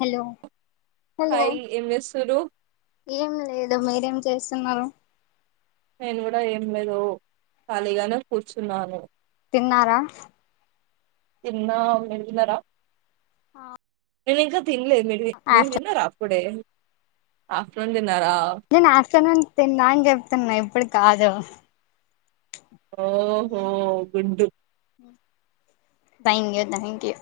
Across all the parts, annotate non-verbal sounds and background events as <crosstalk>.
Hello hello hi ఏం చేస్తుర్రు ఏం లేదు మీరేం చేస్తున్నారు నేను కూడా ఏం లేదు ఖాళీగానే కూర్చున్నాను తిన్నారా తిన్న మీరు తిన్నారా ఆ నేనింకా తినలేదు మీ మీరు తిన్నరా ప్పుడే ఆఫ్టర్నూ <unintelligible> నేను ఆఫ్టర్నూన్ తిన్నా అని చెప్తున్నా ఇప్పుడు కాదు ఓహో గుండూ థ్యాంక్ యూ థ్యాంక్ యూ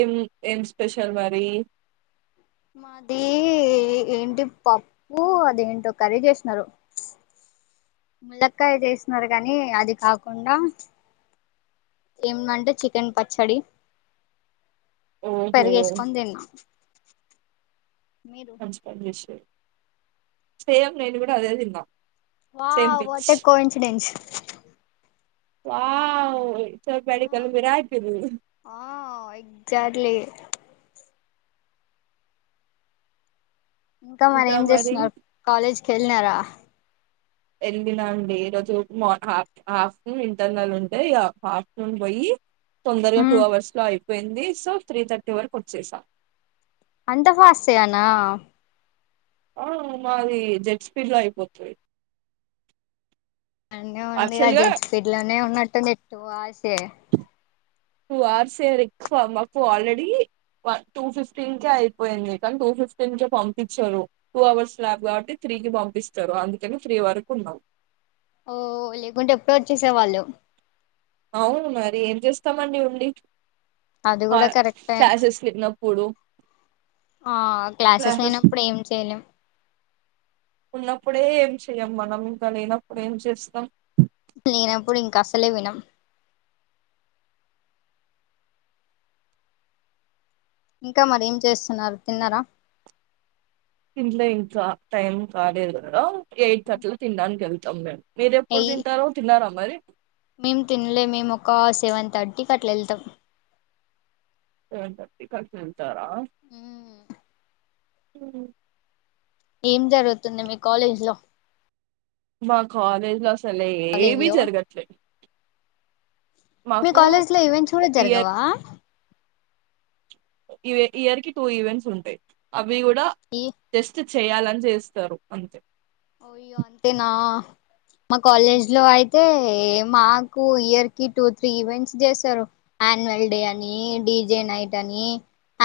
ఏం ఏం స్పెషల్ మరి మాది ఏంటి పప్పు అదేంటో కర్రీ చేశ్నారు ముల్లక్కాయ చేశ్నారు కానీ అది కాకుండా ఏందంటే చికెన్ పచ్చడి ఓహో పెరుగేసుకొని తిన్నా మంచి పని చేశారు సేమ్ నేను కూడా అదే తిన్న wow what a coincidence wow చో ప్యాడి కల్ మిరాకిల్ ఆ ఎగ్జాక్ట్లీ ఇంకా మరేం చేస్తున్నారు కాలేజ్కే న్నారా వెళ్ళినా అండి ఈ రోజు <unintelligible> హాఫ్టర్నూన్ ఇంటర్నల్ ఉంటే ఇగ హాఫ్టర్నూన్ పోయి తొందరగా టూ అవర్స్ లో అయి పోయింది సో త్రీ థర్టీ వరకు వచ్చేసా అంత ఫాస్ట్ గా నా ఆ మాది జెట్ స్పీడ్ లో అయిపోతుది అన్నీ ఉంది గా జెట్ స్పీడ్ లోనే ఉన్నట్టుంది టూ అ <unintelligible> సే టూ అవర్స్ <unintelligible> మాకు ఆల్రెడీ టూ ఫిఫ్టీన్ కే అయిపోయింది కానీ టూ ఫిఫ్టీన్ కే పంపిచ్చరు టూ అవర్స్ లాబ్ కాబట్టి త్రీ కి పంపిస్తారు అందుకని త్రీ వరకు ఉన్నాం ఓ లేకుంటే ఎప్పుడో వచ్చేసే వాళ్ళు అవును మరి ఏం చేస్తామండీ ఉండి ఆది కా కూడా కరెక్ట్ క్లాసెస్ లేనప్పుడు ఆ క్లాసస్ క్లాసెస్ లేనపుడు ఏం చేయలేమ్ ఉన్నప్పుడే ఏం చెయం మనం ఇకా లేనప్పుడు ఏం చేస్తాం కసలే వినమ్ ఇంకా మర ఏం చేస్తున్నారు తిన్నారా ఇంట్లో ఇంకా టైం కాలేదు కదారా ఎయిట్ కి అట్లా తినడానికెళ్తుంది సమ్ మే మీరు ఎప్పుడు ఎయి తింటారో తిన్నారా మరి మేము తినలె మేము ఒక సెవెన్ థర్టీకి అట్ల వెళ్తాం సెవెన్ థర్టీ కసినం తారా మ్మ్. మ్మ్ ఏం జరుగుతుంది మీ కాలేజ్ లొ మా కాలెజ్లో అస్ లేమి లో జరగట్లే మీ మాకు కాలేజ్ లో ఈవెంట్స్ కూడ ఇయర్ జరగవా ఈ ఇయర్ కి టూ ఈవెంట్స్ ఉంటాయి అవ్ అవి కూడ ఈ టెస్ట్ చేయాలని చేస్తారు అంతె అయ్యో అంతేనా మా కాలేజ్ లొ అయిత్ అయితే మాకు ఇయర్ కి టూ త్రీ ఈవెంట్స్ చేస్తారు ఆన్యువల్ డే అని డీజే నైట్ అని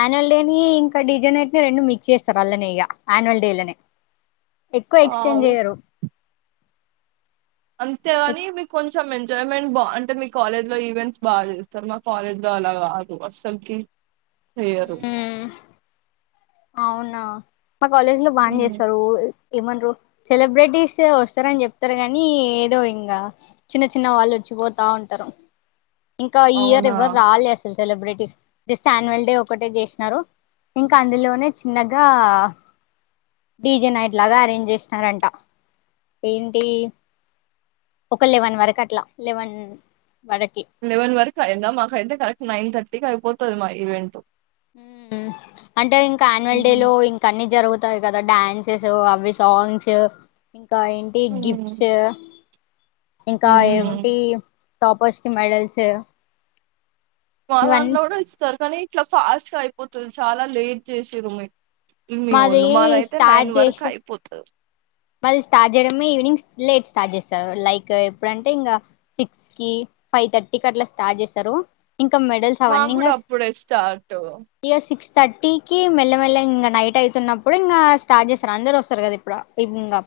యాన్యువల్ డేని ఇంకా డీజే నైట్ ని రెండు మిక్స్ చేస్తారు అట్లనే ఇగ ఆన్యువల్ డేలనె ఎక్కువ ఎక్స్టెండ్ వావ్ చెయ్యరు అంతేగాని మీకు కొంచెం కొంచెం ఎంజాయ్మెంట్ బా అంటె మీ కాలేజ్ లో ఈవెంట్స్ బాగా చేస్తారు మా కాలేజ్ లొ అలా కాదు అసలకి చేయరు అవునా మా కాలేజ్ లో బానె హ్మ్. చేస్తారు ఏమనరో సెలబ్రిటీస్ వస్తారని చెప్తారు గాని ఏదో ఇంక చిన్న చిన్న వాళ్ళు వచ్చిపోతా ఉంటారు ఇంకా ఈ ఇయర్ అవునా ఎవ్వరు రాలె అసలు సెలబ్రిటీస్ జస్ట్ యాన్యువల్ డే ఒకటె చేసినారు ఇంకా అందులోనె చిన్నగ డీజే నైట్ లాగా అరేంజ్ చేసినారంట ఏంటి ఒక లెవెన్ వరకు అట్ల లెవెన్ వరకి లెవెన్ వరకు అయింద మాకైతె కరెక్ట్ నైన్ థర్టీ కి అయిపోతుంది మా ఈవెంట్ మ్మ్ అంటె ఇంక ఆన్యువల్ డే లొ హ్మ్ ఇంక అన్ని జరుగుత్ తాయి కద డాన్సెస్ అవి సాంగ్స్ ఇంకా ఏంటి గిఫ్ట్స్ హ్మ్ ఇంకా హ్మ్. ఏమిటి టాపర్స్ కి మెడల్స్ మా ఇవన్నీ దాంట్లో కూడా ఇస్తారు కానీ ఇట్లా ఫాస్ట్ గా అయిపోతది చాలా లేట్ చేసిర్రు మీక్ మీ ఒళ్ళు మాది అయితె నైన్ వరకు అయిపోతది మది స్టార్ట్ చేయడమే ఈవినింగ్ లేట్ స్టార్ట్ చేస్తారు లైక్ ఎప్పుడంటే ఇంకా సిక్స్ కి ఫైవ్ థర్టీకి అట్లా స్టార్ట్ చేస్తారు ఇంకా మెడల్స్ అవ్వండి మాకు ఇంకా కూడా అప్పుడే స్టార్ట్ ఇయర్ సిక్స్ థర్టీకి మెల్లమెల్లగా ఇంకా నైట్ అయితున్నప్పుడు ఇంగా స్టార్ట్ చేస్తారు అందరు వస్తరు కదా ఇప్పుడు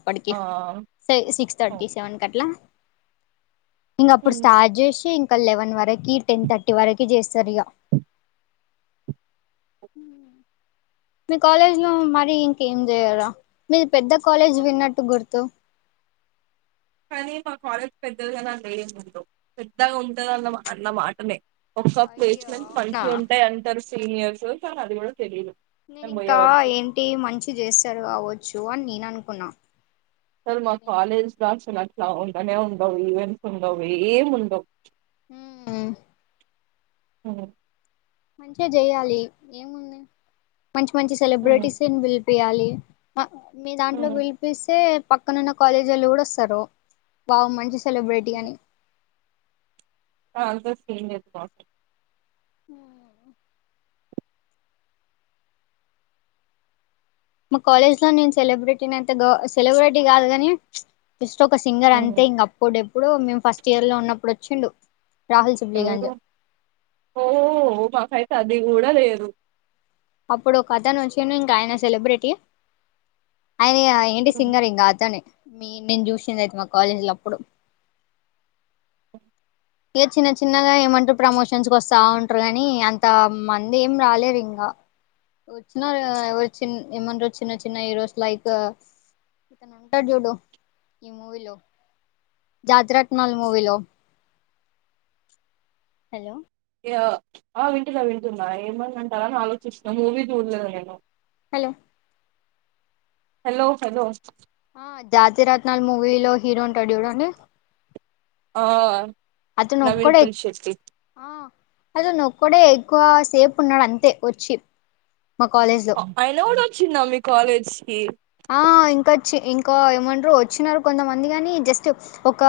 గుడికి ఆ అవును. సిక్స్ థర్టీ సెవెన్ కట్లా ఇంగ అప్పుడు హ్మ్. స్టార్ట్ చేసి ఇంకా లెవెన్ వరకి టెన్ థర్టీ వరకి చేస్తరు ఇగ మీ కాలేజ్ లో మరి ఇంకేం చేయరా మీది పెద్ద కాలేజ్ విన్నట్టు గుర్తు కానీ మా కాలేజ్ పెద్దదిగా అన్ తెలియకుండు పెద్దగా ఉంటదన్న అన్న మాటనే ఒకసారి అయ్యో ప్లేస్మెంట్ అవునా పంచి ఉంటాయి అంటారు సీనియర్స్ కాని అది గుడా తెలిదు నేను ఇంకా ఏంటి మంచి చేస్తరు కావచ్చు అని నేన అనుకున్నా కాని మా కాలేజ్ బ్రాంచ్ లో వాలు అట్లవాలు అనే ఉండవు ఈవెంట్స్ ఉండవు ఏం ఉండవు హుమ్ హుమ్ మంచిగా జేయాలి ఏముంది మంచి మంచి ఉమ్, సెలబ్రిటీస్నీ పి పియాలి మ మీ ఉమ్, దాంట్లో ఉమ్. బిలిపిస్తే పక్కనున్న కాలేజోలు గుడా వస్తరు బాగ మంచి సెలబ్రేటీ అని అన్సర్స్ కి ఎన్ చెప్పా హ్మ్ హ్మ్ మా కాలేజ్ లో నేను సెలబ్రిటీని అయితె గొ సెలబ్రిటీ కాదు గాని ఒక సింగర్ ఉమ్, అంతే ఇంగ అప్పుడెప్ ప్పుడో మేము ఫస్ట్ ఇయర్ లో ఉన్నప్పుడు వచ్చిండు రాహుల్ సిబ్లీగంజ్ ఎవరు ది గూడా లేదు అప్పుడు ఒక అతను వచ్చిన్ను ఇంకా ఆయన సెలబ్రిటీ ఆయన ఇగ ఏంటి ఉమ్, సింగర్ ఏం గాదు అని మీ నేను చూసిండే అయితే మా కాలేజీలో అప్పుడు ఇగ చిన్న చిన్నగా ఏమంటారు ప్రమోషన్స్కి వస్తా ఉంటారు గానీ అంత మంది ఏం రాలేరు ఇంగా చిన్న ఎవరు చి ఏమంటారు చిన్న చిన్న హీరోస్ లైక్ ఇతను ఉంటాడు చూడు ఈ మూవీలో జాతి రత్నాల్ మూవీలో హలో ఆ వింటున్నా వింటున్నా ఏమన్నా అంటారని ఆలోచిస్తున్నా మూవీ జూల్లేదు నేను హలో హలో హలో ఆ జాతిరత్నాల్ మూవీలో హీరో ఉంటాడు చూడండి ఆ అతను నవీన్ ఒకడే పులి శెట్టి హలో నువ్వు ఒక్కడివే ఎక్కువ సేపు ఉన్నాడు అంతే వచ్చి మా కాలేజ్ లో అ ఐ లవడు వోచ్చిందా మీ కాలేజ్ కి ఆ ఇంకచ్చి ఇంకా ఏమంటరు వోచ్చినరు కొంతమంది గాని జస్ట్ ఒక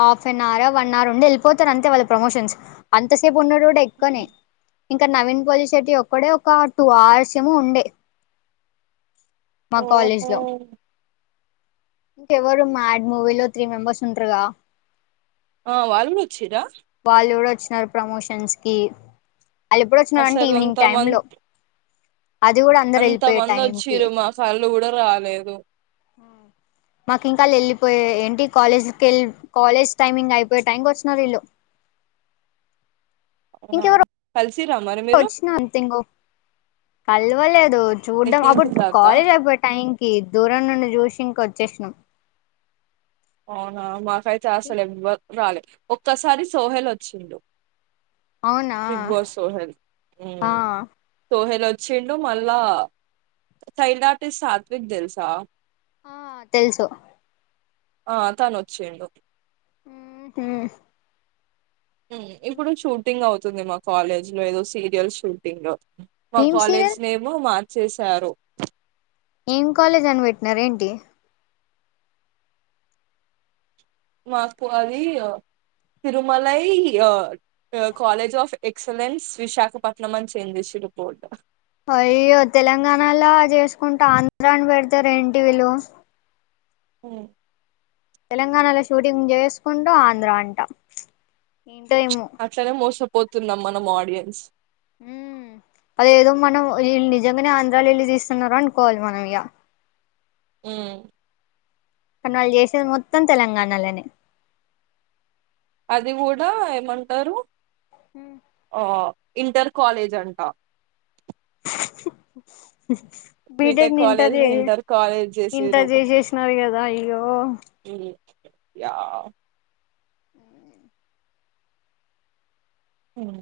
హాఫ్ న్ అవర్ వన్ అవర్ ఉండే వెళ్ళిపోతరు అంతే వాళ్ళు ప్రమోషన్స్ అంతసేపు ఉండరు ఇంకా ఎక్కనే ఇంక్ ఇక్కడ నవీన్ పోలి శెట్టి ఒక్కడే ఒక టూ అవర్స్ ఏం ఉండే మా కాలేజ్ ఓహో లో ఇంక ఎవరు మా యాడ్ మూవీ లో త్రీ మెంబెర్స్ ఉంటారుగా ఆ వాళ్ళు కూడా వచ్చిరా వాళ్ళు కూడా వచ్చినారు ప్రమోషన్కి సంస్కిప్ వాళ్ళు ఎప్పుడ వచ్చినారంటే అసలు ఈవినింగ్ అంత టైమ్ లో మంది అది కూడా అందరు వెళ్ళిపోయ టైంకి అలు కూడా రాలేదు మాకు ఇంకాళ్ళు వెళ్ళిపోయే ఏంటి కాలేజ్కి వెళ్ళ కాలేజ్ టైమింగ్ అయిపోయే టైం వచ్చిన వీళ్ళు నా కల్సి వచ్చినంగ్ కలవలేదు చూడ్డం నిఖిల్ అప్పుడు సిద్ధార్థ కాలేజ్ అయిపోయే టైం క దూరం నుండి చూసి ఇంకొ చేష్ణం అవునా మా కాతేస బ రాల ఒక్కసారి సోహెల్ వచ్చిండు అవునా బిగ్ బాస్ సోహెల్ ఆ సోహెల్ వచ్చిండు మళ్ళా సైన్ ఆర్టిస్ సాత్విక్ తెలుసా ఆ తెలుసు ఆ తను వచ్చేండు హ ఇప్పుడు షూటింగ్ అవుతుంది వస్తుంది మా కాలేజ్ లో ఏదో సీరియల్ షూటింగ్ లో మా ఏం కాలేజ్ సీరియల్ నేమ్ మా చేశారు. ఏం కాలేజ్ అని పెట్టినార ఏంటి మాకు అది Tirumalai college of excellence Visakhapatnam అని చేంజ్ చేషిర్రు బోర్డు అయ్యో తెలంగాణలో చేసుకుంటే ఆంధ్రాన్ని పెడతారు ఏంటి వీళ్లు హ్మ్ తెలంగాణలో షూటింగ్ చేసుకుంటూ, ఆంధ్ర అంటాం. ఏంటో ఏమో పోతున్నాం మనం ఆడియన్స్ ఉమ్ అద ఏదో మనం ఈళ్ళు నిజంగానే ఆంధ్రాలు వెళ్ళి తీస్తున్నారు. అనుకోవాలి మనం ఇగా హ్మ్ కానీ వాళ్ళు చేసేది మొత్తం తెలంగాణలోనే అది కూడా ఏమంటారు. ఆ ఇంటర్ కాలేజ్ అంట బీటెక్ ని ఇంటర్ చే ఇంటర్ చేసేసినారు. కదా అయ్యో యా హ్మ్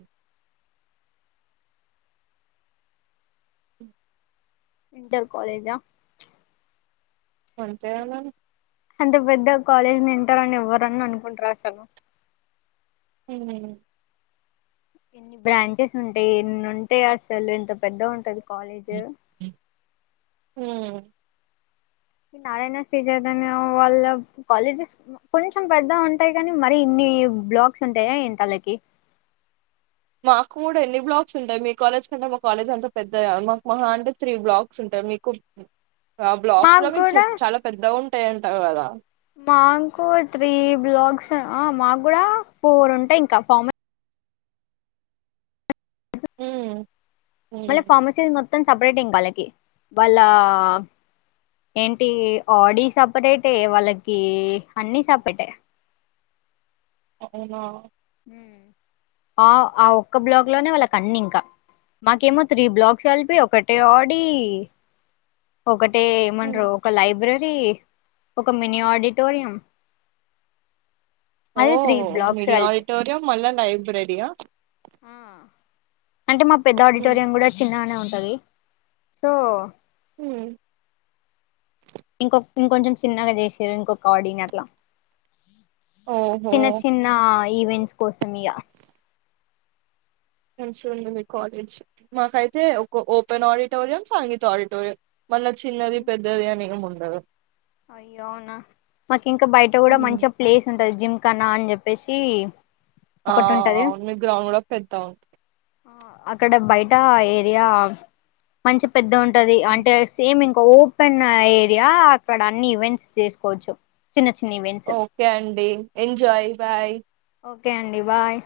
ఇంటర్ కాలేజా ప్చ్ అంతే కదా అంత పెద్ద కాలేజ్ ని ఇంటర్ అని ఎవ్వరన్నా అనుకుంటారా అసలు హ్మ్ ఎన్ని బ్రాంచెస్ ఉంటాయి. ఎన్ని ఉంటే అసలు ఎంత పెద్దగా ఉంటది. కాలేజ్ హ్మ్ ఈ నారాయణ, శ్రీ చైతన్యా వాళ్ళ కాలేజెస్ కొంచెం పెద్దగా ఉంటాయి. కానీ మరి ఇన్ని బ్లాక్స్ ఉంటాయా ఏంటి వాళ్ళకి మాకు కూడా ఎన్ని బ్లాక్స్ ఉంటాయి. మీ కాలేజ్ కంటే మా కాలేజ్ అంత పెద్ద మాకు మాహ అంటే త్రీ బ్లాక్స్ ఉంటాయి. మీకు ఆ బ్లాక్స్ లో మాకు మీకు కూడా చాలా పెద్దగా ఉం ఉంటాయ్ అంటావ్ కదా మాకు త్రీ బ్లాగ్స్ మాకు కూడా ఫోర్ ఉంటాయి. ఇంకా ఫామ్ హ్మ్ మళ్ళ ఫార్మసీ మొ మొత్తం సపరేట్ ఇంకా వాళ్ళకి, వాళ్ళ ఏంటి ఆడీ సపరేటే వాళ్ళకి అన్ని సపరేటే అవునా ఆ ఆ ఒక్క బ్లాక్ లోనే వాళ్ళకు అన్ని ఇంకా మాకేమో త్రీ బ్లాక్స్ కలిపి ఒకటే ఆడి ఒక అంటే ఏమంట్రూ ఉమ్. ఒక లైబ్రరీ ఒక మినీ ఆడిటోరియం అదే త్రీ బ్లాక్స్ కల్పి మళ్ళ లైబ్రరియా ఆ అంటే మా పెద్ద హ్మ్ ఆడిటోరియం కూడా చిన్నగానే ఉంటుంది. స సో హ ఇంకొ ఇంకొంచెం చిన్నగా చేసారు ఇంకొక ఆడిని అట్లా ఓహో! చిన్న చిన్న ఈవెంట్ కోసంయా మంచింది మీ కాలేజ్ మాకైతే ఒక ఓపెన్ ఆడిటోరియం సంగీత ఆడిటోరియం మళ్ళ చిన్నది పెద్దది అనే ఉంటంది అ అయ్య అవునా మాకు ఇంకా బయట కూడా హ్మ్. మంచిగా ప్లేస్ ఉంటంది జిమ్ కన్నా అని చెప్పేసి ఆ ఒకటి ఆ ఉంటది అవును మీ గూడా అవ్కూడా పెద్దా <inaudible> ఆ అక్కడ బయట ఏరియా మంచి పెద్ద ఉం ఉంటది ఉంటుంది. అంటే సేమ్ ఇంకా ఓపెన్ ఏరియా ఇక్కడ అన్ని ఈవెంట్స్ చేసుకోవచ్చు. చిన్న చిన్న ఈవెంట్స్ ఓకే అండి ఎంజాయ్ బాయ్ ఓకే అండి బాయ్